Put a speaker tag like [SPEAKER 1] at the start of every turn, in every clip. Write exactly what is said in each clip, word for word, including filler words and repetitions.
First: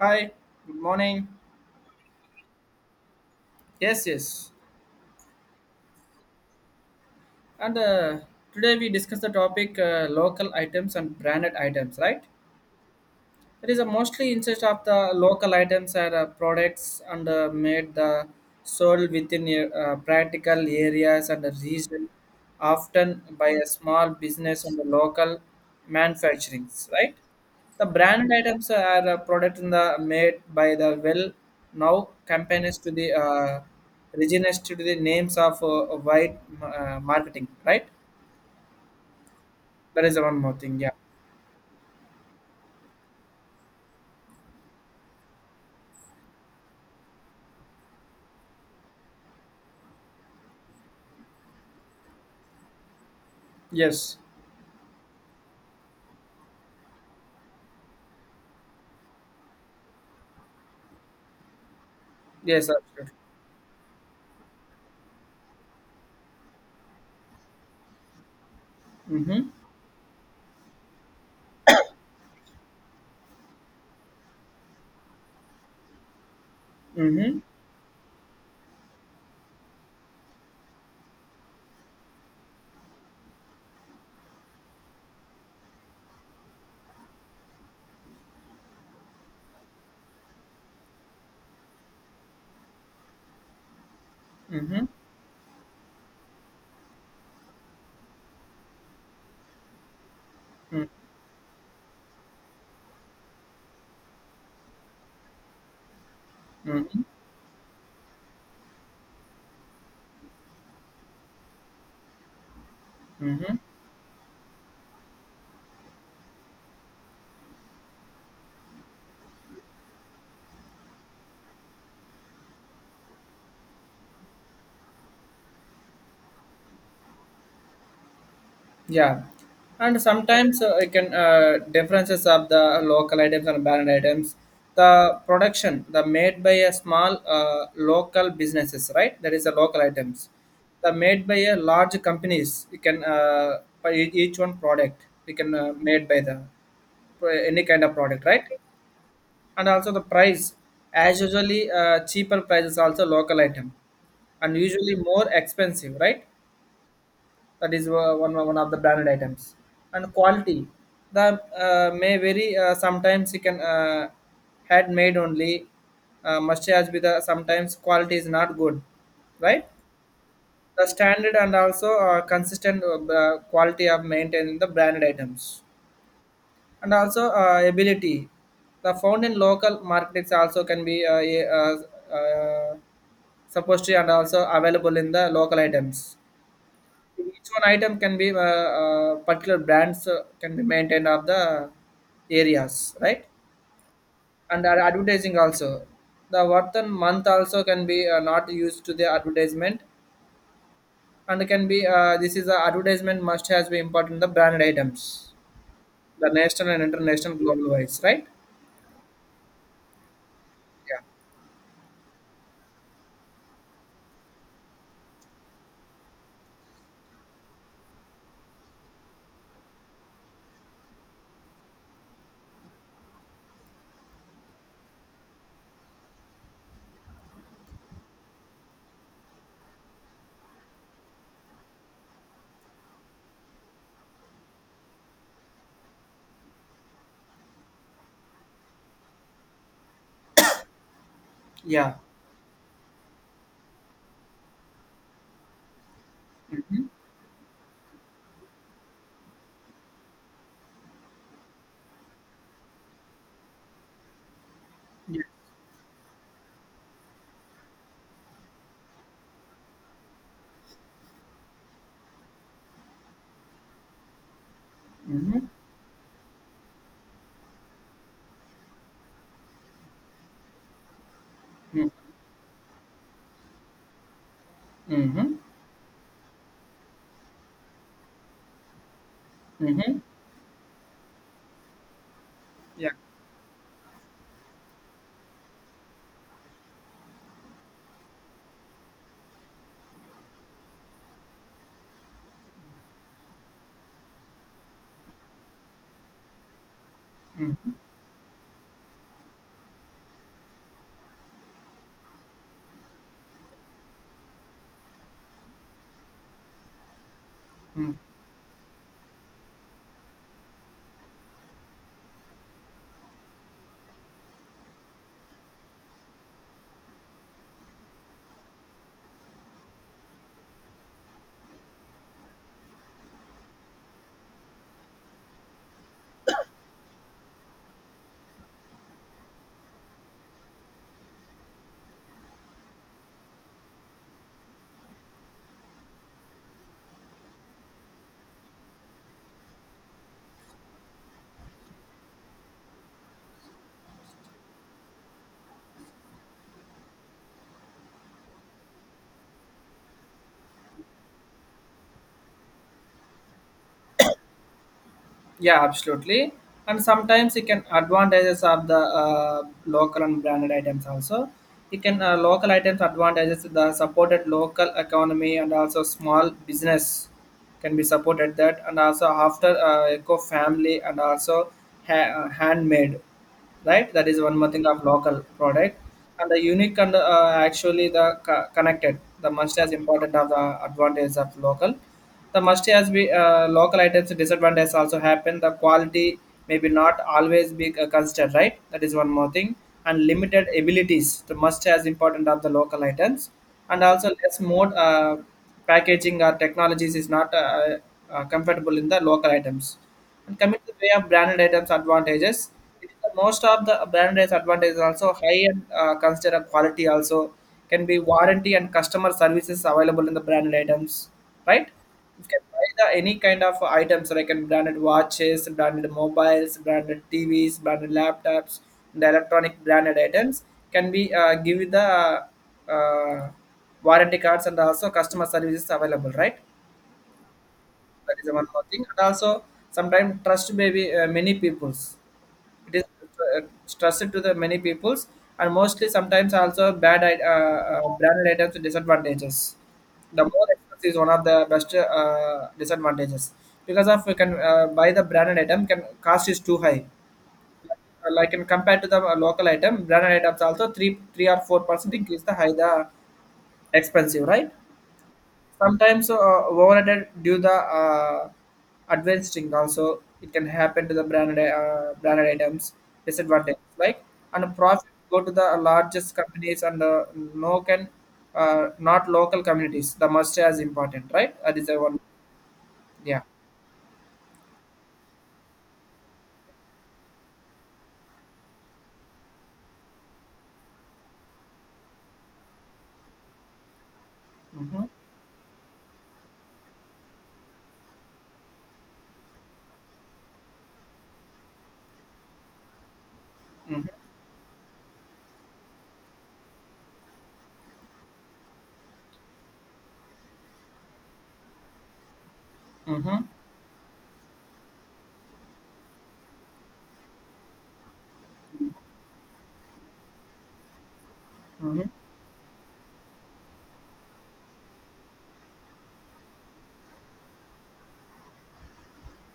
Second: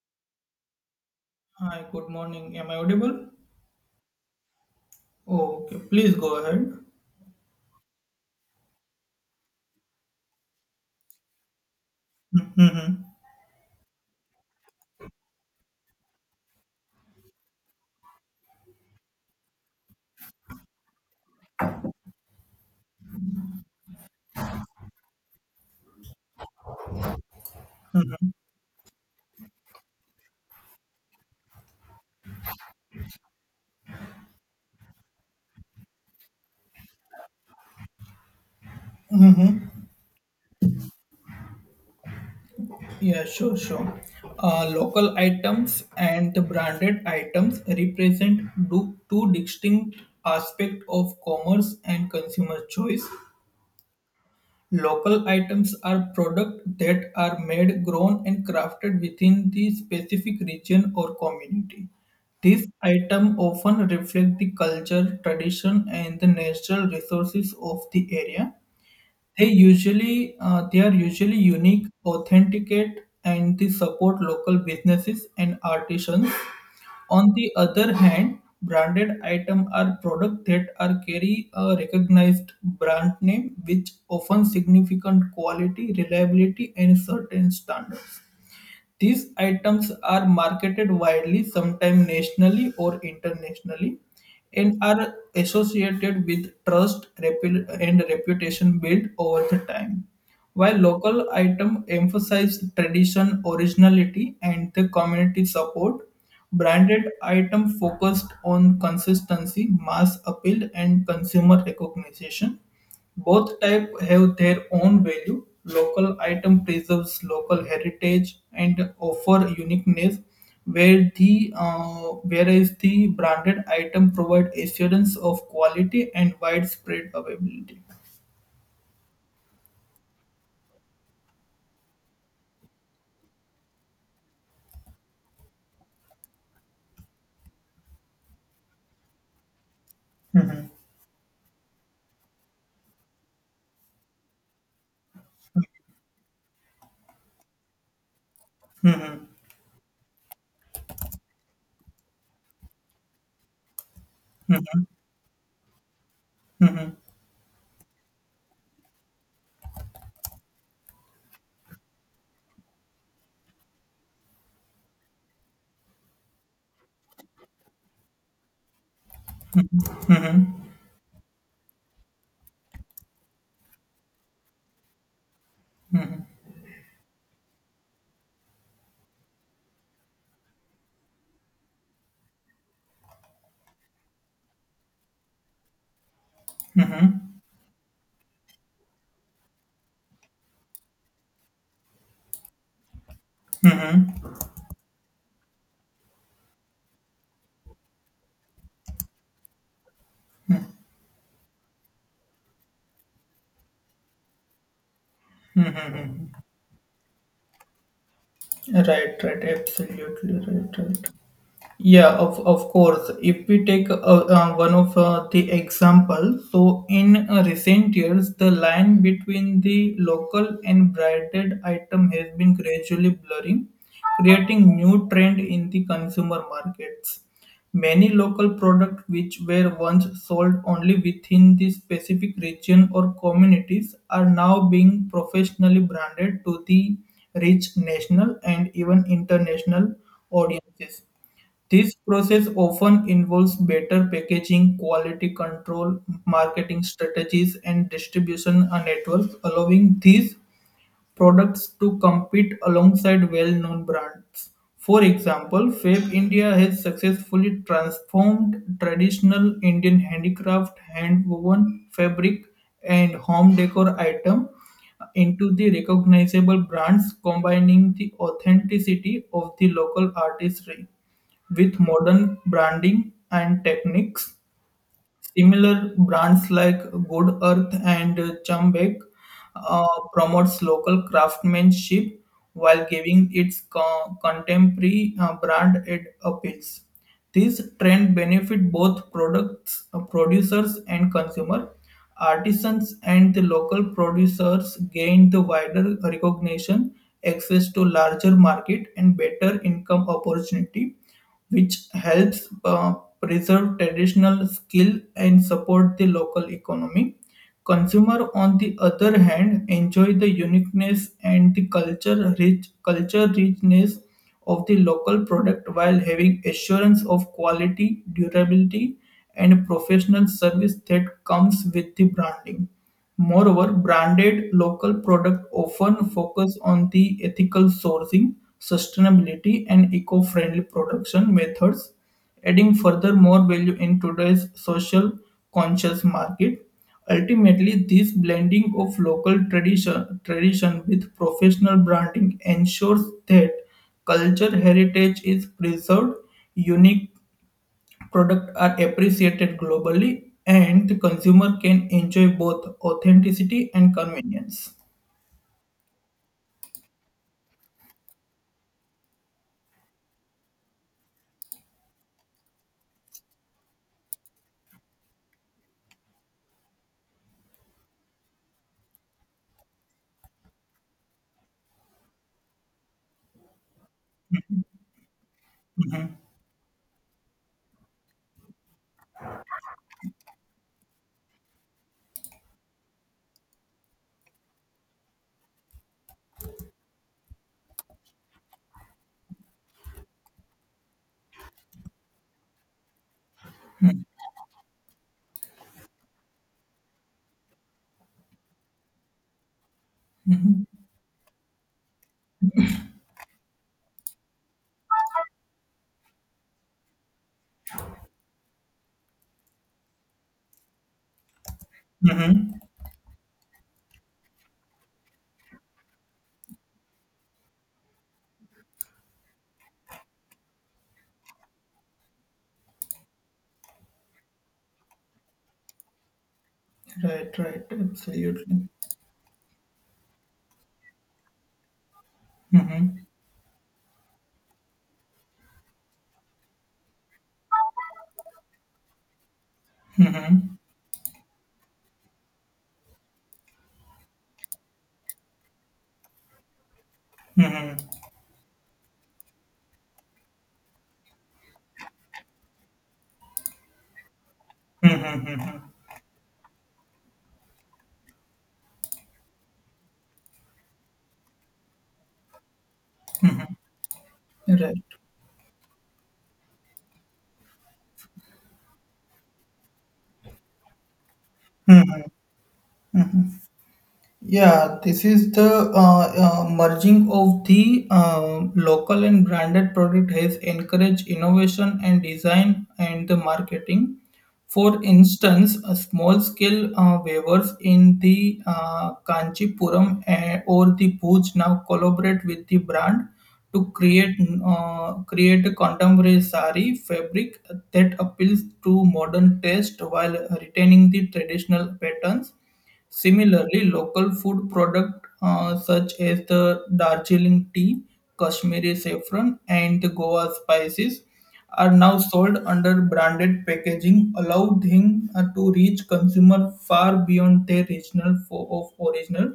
[SPEAKER 1] Hi, good morning.
[SPEAKER 2] Hi, good morning. Am I audible?
[SPEAKER 1] Yes, yes.
[SPEAKER 2] Oh, okay. Please go ahead.
[SPEAKER 1] And uh, today we discuss the topic uh, local items and branded items, right?
[SPEAKER 2] Mm-hmm.
[SPEAKER 1] It is a mostly interest of the local items or uh, products and uh, made the sold within uh, practical areas and the region, often by a small business and the local manufacturings, right? The branded items are a product in the uh, made by the well now companies to the uh, regions to the names of uh, white uh, marketing, right? There is one more thing, yeah.
[SPEAKER 2] Yeah, sure, sure. Uh, local items and the branded items represent do, two distinct aspects of commerce and consumer choice.
[SPEAKER 1] Yes,
[SPEAKER 2] Local items are products that are made, grown, and crafted within the specific region or community. These
[SPEAKER 1] yes, absolutely.
[SPEAKER 2] items often reflect the culture, tradition, and the natural resources of the area. They
[SPEAKER 1] Mm-hmm.
[SPEAKER 2] usually uh, they are usually unique, authenticate, and they support local businesses and artisans. On
[SPEAKER 1] Mm-hmm.
[SPEAKER 2] the other hand, branded items are products that are carry a recognized brand name, which often significant quality, reliability, and certain standards. These items are marketed widely, sometimes nationally or internationally, and
[SPEAKER 1] Mm-hmm.
[SPEAKER 2] are associated with trust repu- and reputation built over the time. While
[SPEAKER 1] Mm-hmm.
[SPEAKER 2] local items emphasize tradition, originality, and the community support,
[SPEAKER 1] Mm-hmm.
[SPEAKER 2] branded items focused on consistency, mass appeal, and consumer recognition.
[SPEAKER 1] Mm-hmm.
[SPEAKER 2] Both types have their own value; local item preserves local heritage and offer uniqueness, where the uh, whereas the branded item provide assurance of quality and widespread availability.
[SPEAKER 1] Yeah, and sometimes uh, I can uh, differences of the local items and brand items. The production, the made by a small uh, local businesses, right? That is the local items. The made by a large companies. You can uh, by ea- each one product. You can uh, made by the by any kind of product, right? And also the price, as usually uh, cheaper prices also local item, and usually more expensive, right?
[SPEAKER 2] Mhm.
[SPEAKER 1] That is uh, one one of the branded items and quality the uh, may vary uh, sometimes you can uh, had made only uh, must has with the sometimes quality is not good, right, the standard and also uh, consistent uh, uh, quality of maintaining the branded items and also uh, ability the found in local markets also can be uh, a- uh, uh, supposed to and also available in the local items, each one item can be uh, uh, particular brands uh, can be maintained of the areas, right? And ad- advertising also. The worth and month also can be uh, not used to the advertisement, and can be uh, this is the advertisement must has be important the branded items, the national and international global wise, right?
[SPEAKER 2] Right, right, absolutely right, right. Yeah, of, of course. If we take uh, uh, one of uh, the example, so in uh, recent years, the line between the local and branded item has been gradually blurring, creating new trend in the consumer markets. Many local products which were once sold only within the specific region or communities are now being professionally branded to the reach national and even international audiences.
[SPEAKER 1] Yeah.
[SPEAKER 2] This
[SPEAKER 1] Yeah.
[SPEAKER 2] process often involves better packaging, quality control, marketing strategies, and distribution uh, networks, allowing these products to compete alongside well-known brands. For
[SPEAKER 1] Yeah.
[SPEAKER 2] example, Fab India has successfully transformed traditional Indian handicraft, hand-woven fabric, and home decor item
[SPEAKER 1] Mm-hmm.
[SPEAKER 2] into the recognizable brands, combining the authenticity of the local artistry with modern branding and techniques.
[SPEAKER 1] Mm-hmm.
[SPEAKER 2] Similar brands like Good Earth and Chambek
[SPEAKER 1] Mm-hmm.
[SPEAKER 2] uh, promotes local craftsmanship while
[SPEAKER 1] Yeah.
[SPEAKER 2] giving its co- contemporary uh, brand it appeals. This trend benefit both products uh, producers and consumer. Artisans and the local producers gain the wider recognition, access to larger market, and better income opportunity which helps uh, preserve traditional skill and support the local economy.
[SPEAKER 1] Mm-hmm.
[SPEAKER 2] Consumer, on the other hand, enjoy the uniqueness and the culture rich culture richness of the local product while having assurance of quality, durability, and professional service that comes with the branding. Moreover, branded local products often focus on the ethical sourcing, sustainability, and eco-friendly production methods, adding further more value in today's social conscious market. Ultimately, this blending of local tradition, tradition with professional branding ensures that culture heritage is preserved, unique products are appreciated globally and the consumer can enjoy both authenticity and convenience.
[SPEAKER 1] Yeah, absolutely. And sometimes it can advantages of the uh, local and branded items also. It can uh, local items advantages the supported local economy and also small business can be supported that and also after uh, eco family and also ha- uh, handmade, right? That is one more thing of local product and the unique and uh, actually the co- connected. The must as important of the advantage of local. The must has be uh, local items disadvantage also happen. The quality maybe not always be uh, considered, right? That is one more thing. And limited abilities. The must as important of the local items and also less more uh, packaging or technologies is not uh, uh, comfortable in the local items, and coming to the way of branded items advantages, it is the most of the branded advantages also high and uh, consider quality also can be warranty and customer services available in the branded items, right? You can buy
[SPEAKER 2] Hmm.
[SPEAKER 1] the, any kind of items like in branded watches, branded mobiles, branded T Vs, branded laptops, and the electronic branded items can be uh, give you the uh, warranty cards and also customer services available, right?
[SPEAKER 2] Right, right,
[SPEAKER 1] That is
[SPEAKER 2] absolutely.
[SPEAKER 1] one more thing. And also, sometimes trust may be uh, many people's. It is
[SPEAKER 2] Hmm.
[SPEAKER 1] uh, trusted to the many people's, and mostly sometimes also bad i- uh, uh, branded items with disadvantages. The more
[SPEAKER 2] Hmm.
[SPEAKER 1] expensive is one of the best uh, disadvantages because of you can uh, buy the branded item can cost is too high. Uh, like in compared to the uh, local item, branded items also three three or four percent increase the high the expensive, right, sometimes uh, overrated due the uh, adventuring also it can happen to the branded uh, branded items disadvantage like and
[SPEAKER 2] Right.
[SPEAKER 1] profit go to the largest companies and uh, no can uh, not local communities the must as important right that is the one, yeah.
[SPEAKER 2] Yeah, this is the uh, uh, merging of the um local and branded product has encouraged innovation and design and the marketing. For
[SPEAKER 1] Mm-hmm.
[SPEAKER 2] instance, a small scale uh, waivers in the uh, Kanchipuram eh, or the Bhuj now collaborate with the brand to
[SPEAKER 1] Mm-hmm.
[SPEAKER 2] create uh, create a contemporary sari fabric that appeals to modern taste while retaining the traditional patterns.
[SPEAKER 1] Mm-hmm.
[SPEAKER 2] Similarly, local food products such as the Darjeeling tea, Kashmiri saffron, and the Goa spices are
[SPEAKER 1] Mm-hmm.
[SPEAKER 2] now sold under branded packaging, allowing them uh, to reach consumer far beyond their regional fo- of original.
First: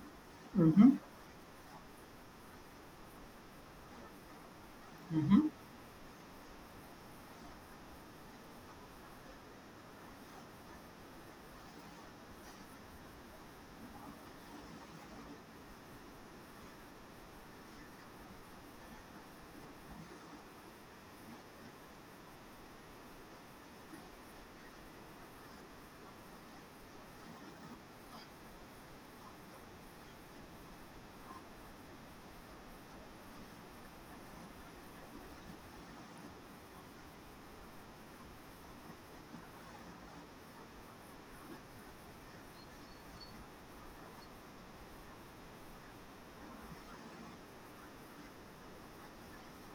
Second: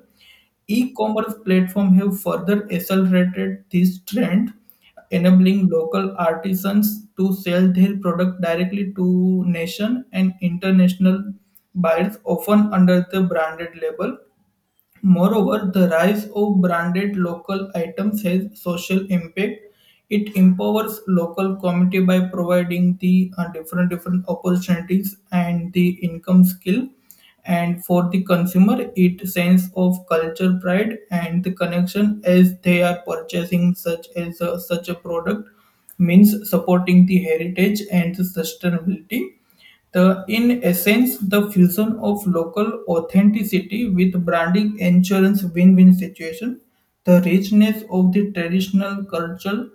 [SPEAKER 1] Mm-hmm.
[SPEAKER 2] E-commerce platforms have further accelerated this trend, enabling local artisans to sell their product directly to nation and international buyers, often under the branded label. Moreover, the rise of branded local items has social impact. It empowers local community by providing the uh, different different opportunities and the income skill. And for the consumer, it sense of culture pride and the connection as they are purchasing such as a, such a product means supporting the heritage and the sustainability. The in essence the fusion of local authenticity with branding ensures win-win situation. The richness of the traditional culture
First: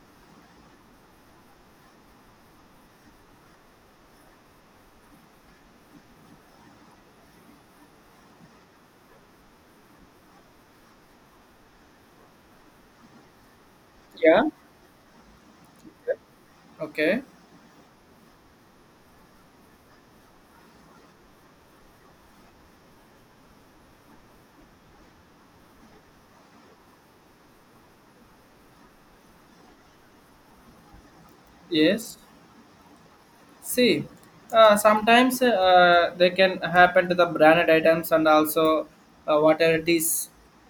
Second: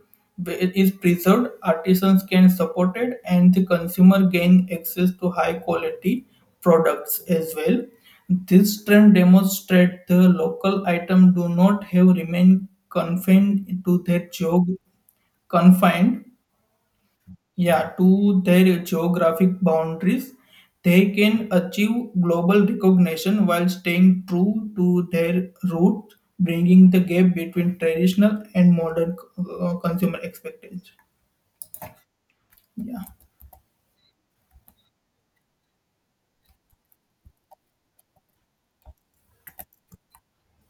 [SPEAKER 2] is preserved, artisans can support it, and the consumer gain access to high quality products as well. This trend demonstrates the local item do not have remained confined to their
[SPEAKER 1] Yeah.
[SPEAKER 2] geog- confined,
[SPEAKER 1] Okay.
[SPEAKER 2] yeah, to their geographic boundaries, they can achieve global recognition while staying true to their roots, bringing the gap between traditional and modern uh, consumer expectations.
[SPEAKER 1] Yes.
[SPEAKER 2] Yeah,
[SPEAKER 1] See, uh, sometimes uh, they can happen to the branded items and also uh, whatever it is.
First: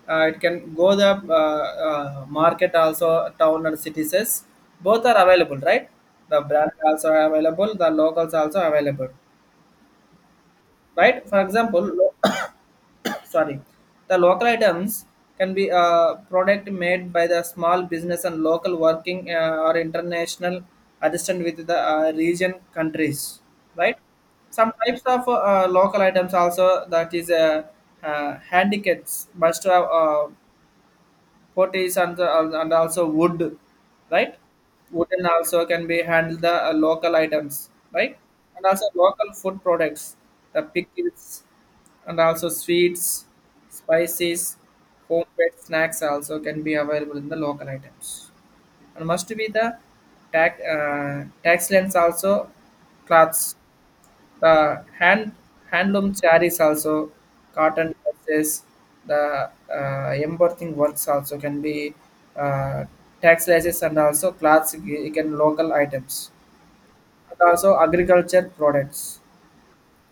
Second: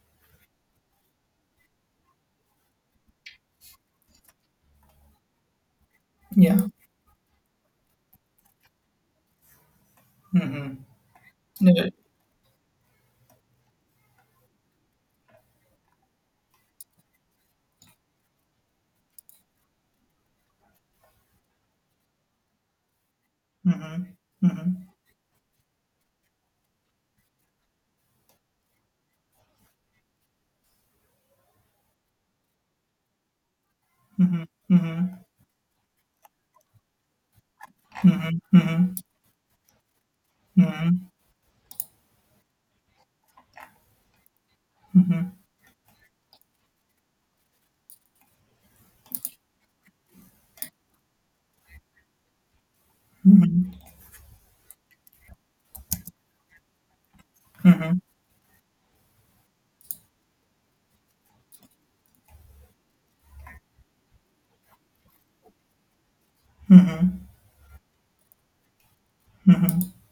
[SPEAKER 1] Uh, it can go the uh, uh, market also town and cities. Both are available, right? The
[SPEAKER 2] yeah.
[SPEAKER 1] brand also available. The locals also available,
[SPEAKER 2] Mm-hmm.
[SPEAKER 1] right? For
[SPEAKER 2] Yeah.
[SPEAKER 1] example, sorry, the local items can be a product made by the small business and local working uh, or international assistant with the uh, region countries, right?
[SPEAKER 2] Mm-hmm.
[SPEAKER 1] Some
[SPEAKER 2] Mm-hmm.
[SPEAKER 1] types of uh, local items also that is uh, uh, handicaps must have uh, potties and and also wood, right?
[SPEAKER 2] Mm-hmm.
[SPEAKER 1] Wooden also can be handled the uh, local items, right?
[SPEAKER 2] Mm-hmm.
[SPEAKER 1] And also
[SPEAKER 2] Mm-hmm.
[SPEAKER 1] local food products, the
[SPEAKER 2] Mm-hmm. Mm-hmm.
[SPEAKER 1] pickles, and also sweets, spices, homemade snacks also can be available in the local items. And must be the tax uh, tax lens also cloths the hand handloom sarees also cotton
[SPEAKER 2] Mm-hmm.
[SPEAKER 1] dresses the uh, embossing works also can be uh, textiles and also cloths you can local items and also agriculture products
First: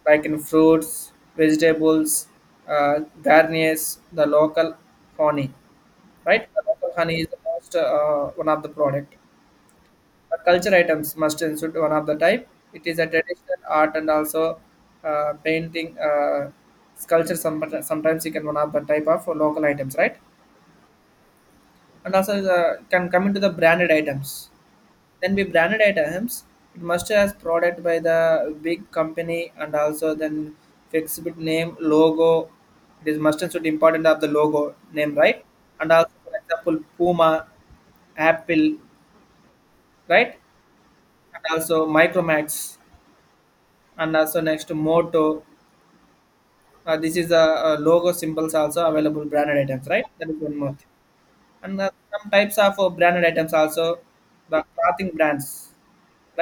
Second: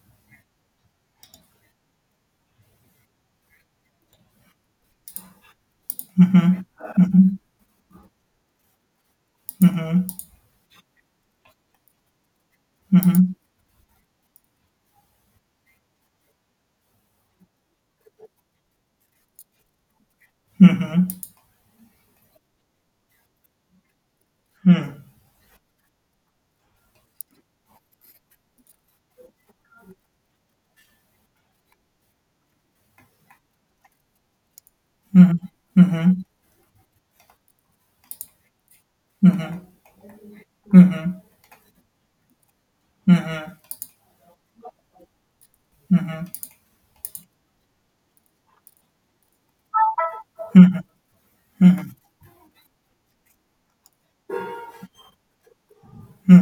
[SPEAKER 1] like in fruits vegetables uh, garniers the local honey, right, the local honey is the most uh, one of the product, but culture items must include one of the type. It is a traditional art and also uh, painting, uh, sculpture. Some, sometimes you can one of the type of local items, right?
[SPEAKER 2] Mm-hmm. Mm-hmm. Mm-hmm.
[SPEAKER 1] And also the, can come into the branded items. Then be branded items. It must has product by the big company and also then flexible name logo. It is must and should important of the logo name, right? And also for example Puma, Apple,
[SPEAKER 2] Mm-hmm. Mm-hmm.
[SPEAKER 1] right?
[SPEAKER 2] Mm-hmm.
[SPEAKER 1] And also Micromax and also next Moto, uh, this is a, uh logo symbols also available branded items, right, that is one more thing. And uh, some types of uh, branded items also the clothing brands,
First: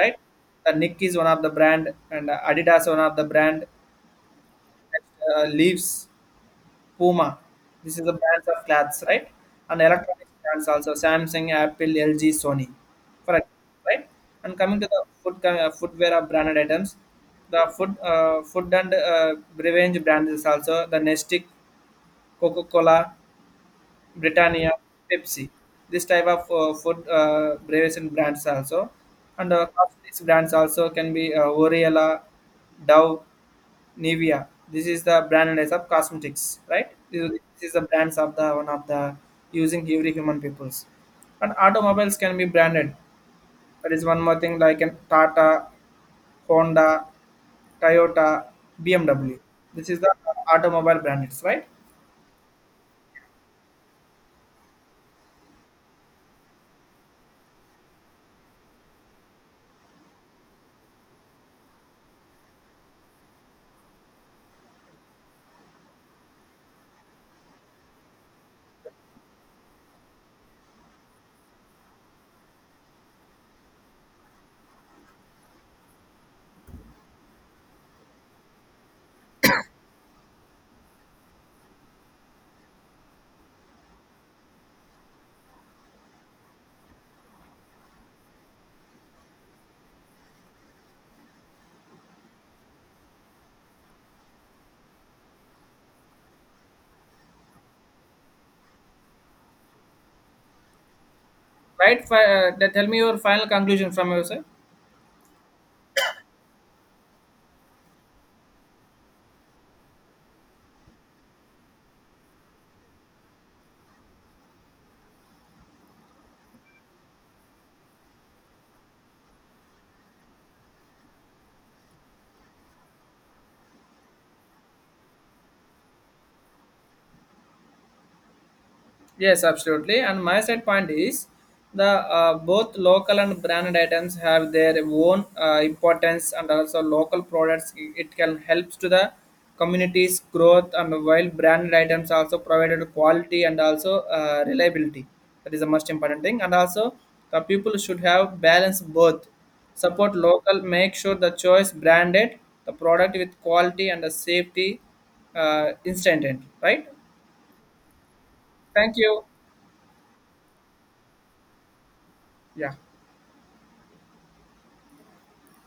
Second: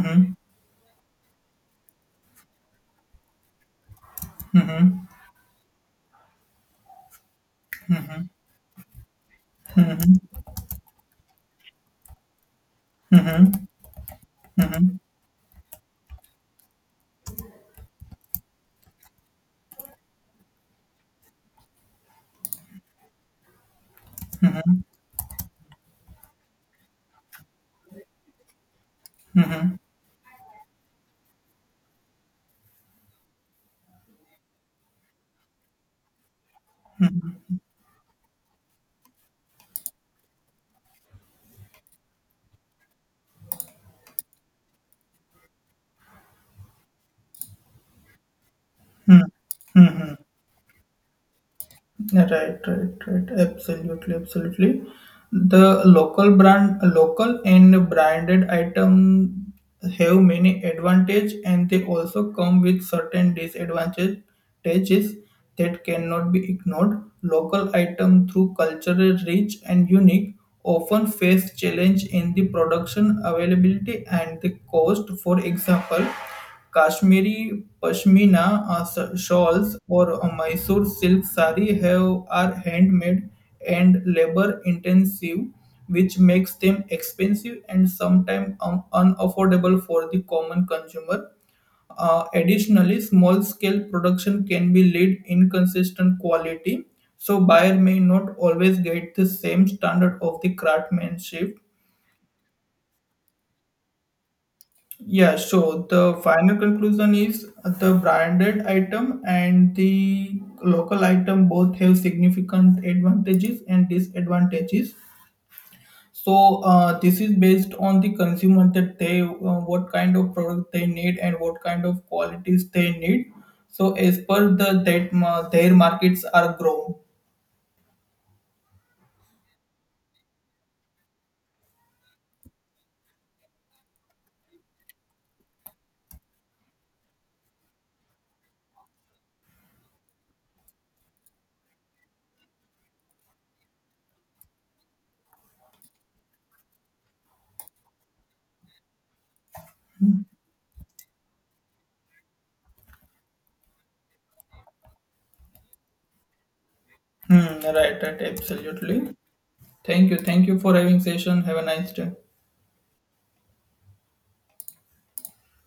[SPEAKER 1] right, the nick is one of the brand and uh, adidas one of the brand,
[SPEAKER 2] Mm-hmm.
[SPEAKER 1] next, uh, leaves Puma. This is the brands of clothes, right? And electronic brands also Samsung, Apple, L G, Sony, for
[SPEAKER 2] Mm-hmm.
[SPEAKER 1] example, right? And coming to
[SPEAKER 2] Mm-hmm.
[SPEAKER 1] the food uh, footwear of branded items, the food uh, food and uh, beverage brands is also the Nestic, Coca Cola, Britannia, Pepsi. This type of uh, food uh, beverage and brands also, and uh, cosmetics brands also can be uh, Oriela, Dove, Nivea. This is the brand names of cosmetics, right? This is this is the brands of the one of the using every human peoples. And automobiles can be branded. That is one more thing like an Tata, Honda, Toyota, B M W. This is the
[SPEAKER 2] Mm-hmm.
[SPEAKER 1] automobile branded, right?
[SPEAKER 2] Yeah, right, right, right. Absolutely, absolutely. The local brand, local and branded item have many advantage, and they also come with certain disadvantages that cannot be ignored. Local item through cultural rich and unique often face challenge in the production availability and the cost. For example, Kashmiri pashmina uh, sh- shawls or uh, Mysore silk sari have are handmade and labor intensive, which makes them expensive and sometimes un- unaffordable for the common consumer. Uh, additionally, small scale production can be lead inconsistent quality, so buyer may not always get the same standard of the craftsmanship.
[SPEAKER 1] Right. Fi- uh, tell me your final conclusion from your side.
[SPEAKER 2] Yeah, so the final conclusion is the branded item and the local item both have significant advantages and disadvantages. So uh, this is based on the consumer that they uh, what kind of product they need and what kind of qualities they need. So as per the that ma- their markets are grown.
[SPEAKER 1] Yes, absolutely. And my side point is the uh, both local and branded items have their own uh, importance, and also local products i- it can helps to the community's growth. And while branded items also provided quality and also uh, reliability, that is the most important thing. And also the people should have balance both. Support local, make sure the choice branded, the product with quality and the safety uh, instant, right?
[SPEAKER 2] Hmm, right, right,
[SPEAKER 1] Thank
[SPEAKER 2] absolutely.
[SPEAKER 1] you.
[SPEAKER 2] Thank you, thank you for having session. Have a nice day.
[SPEAKER 1] Yeah.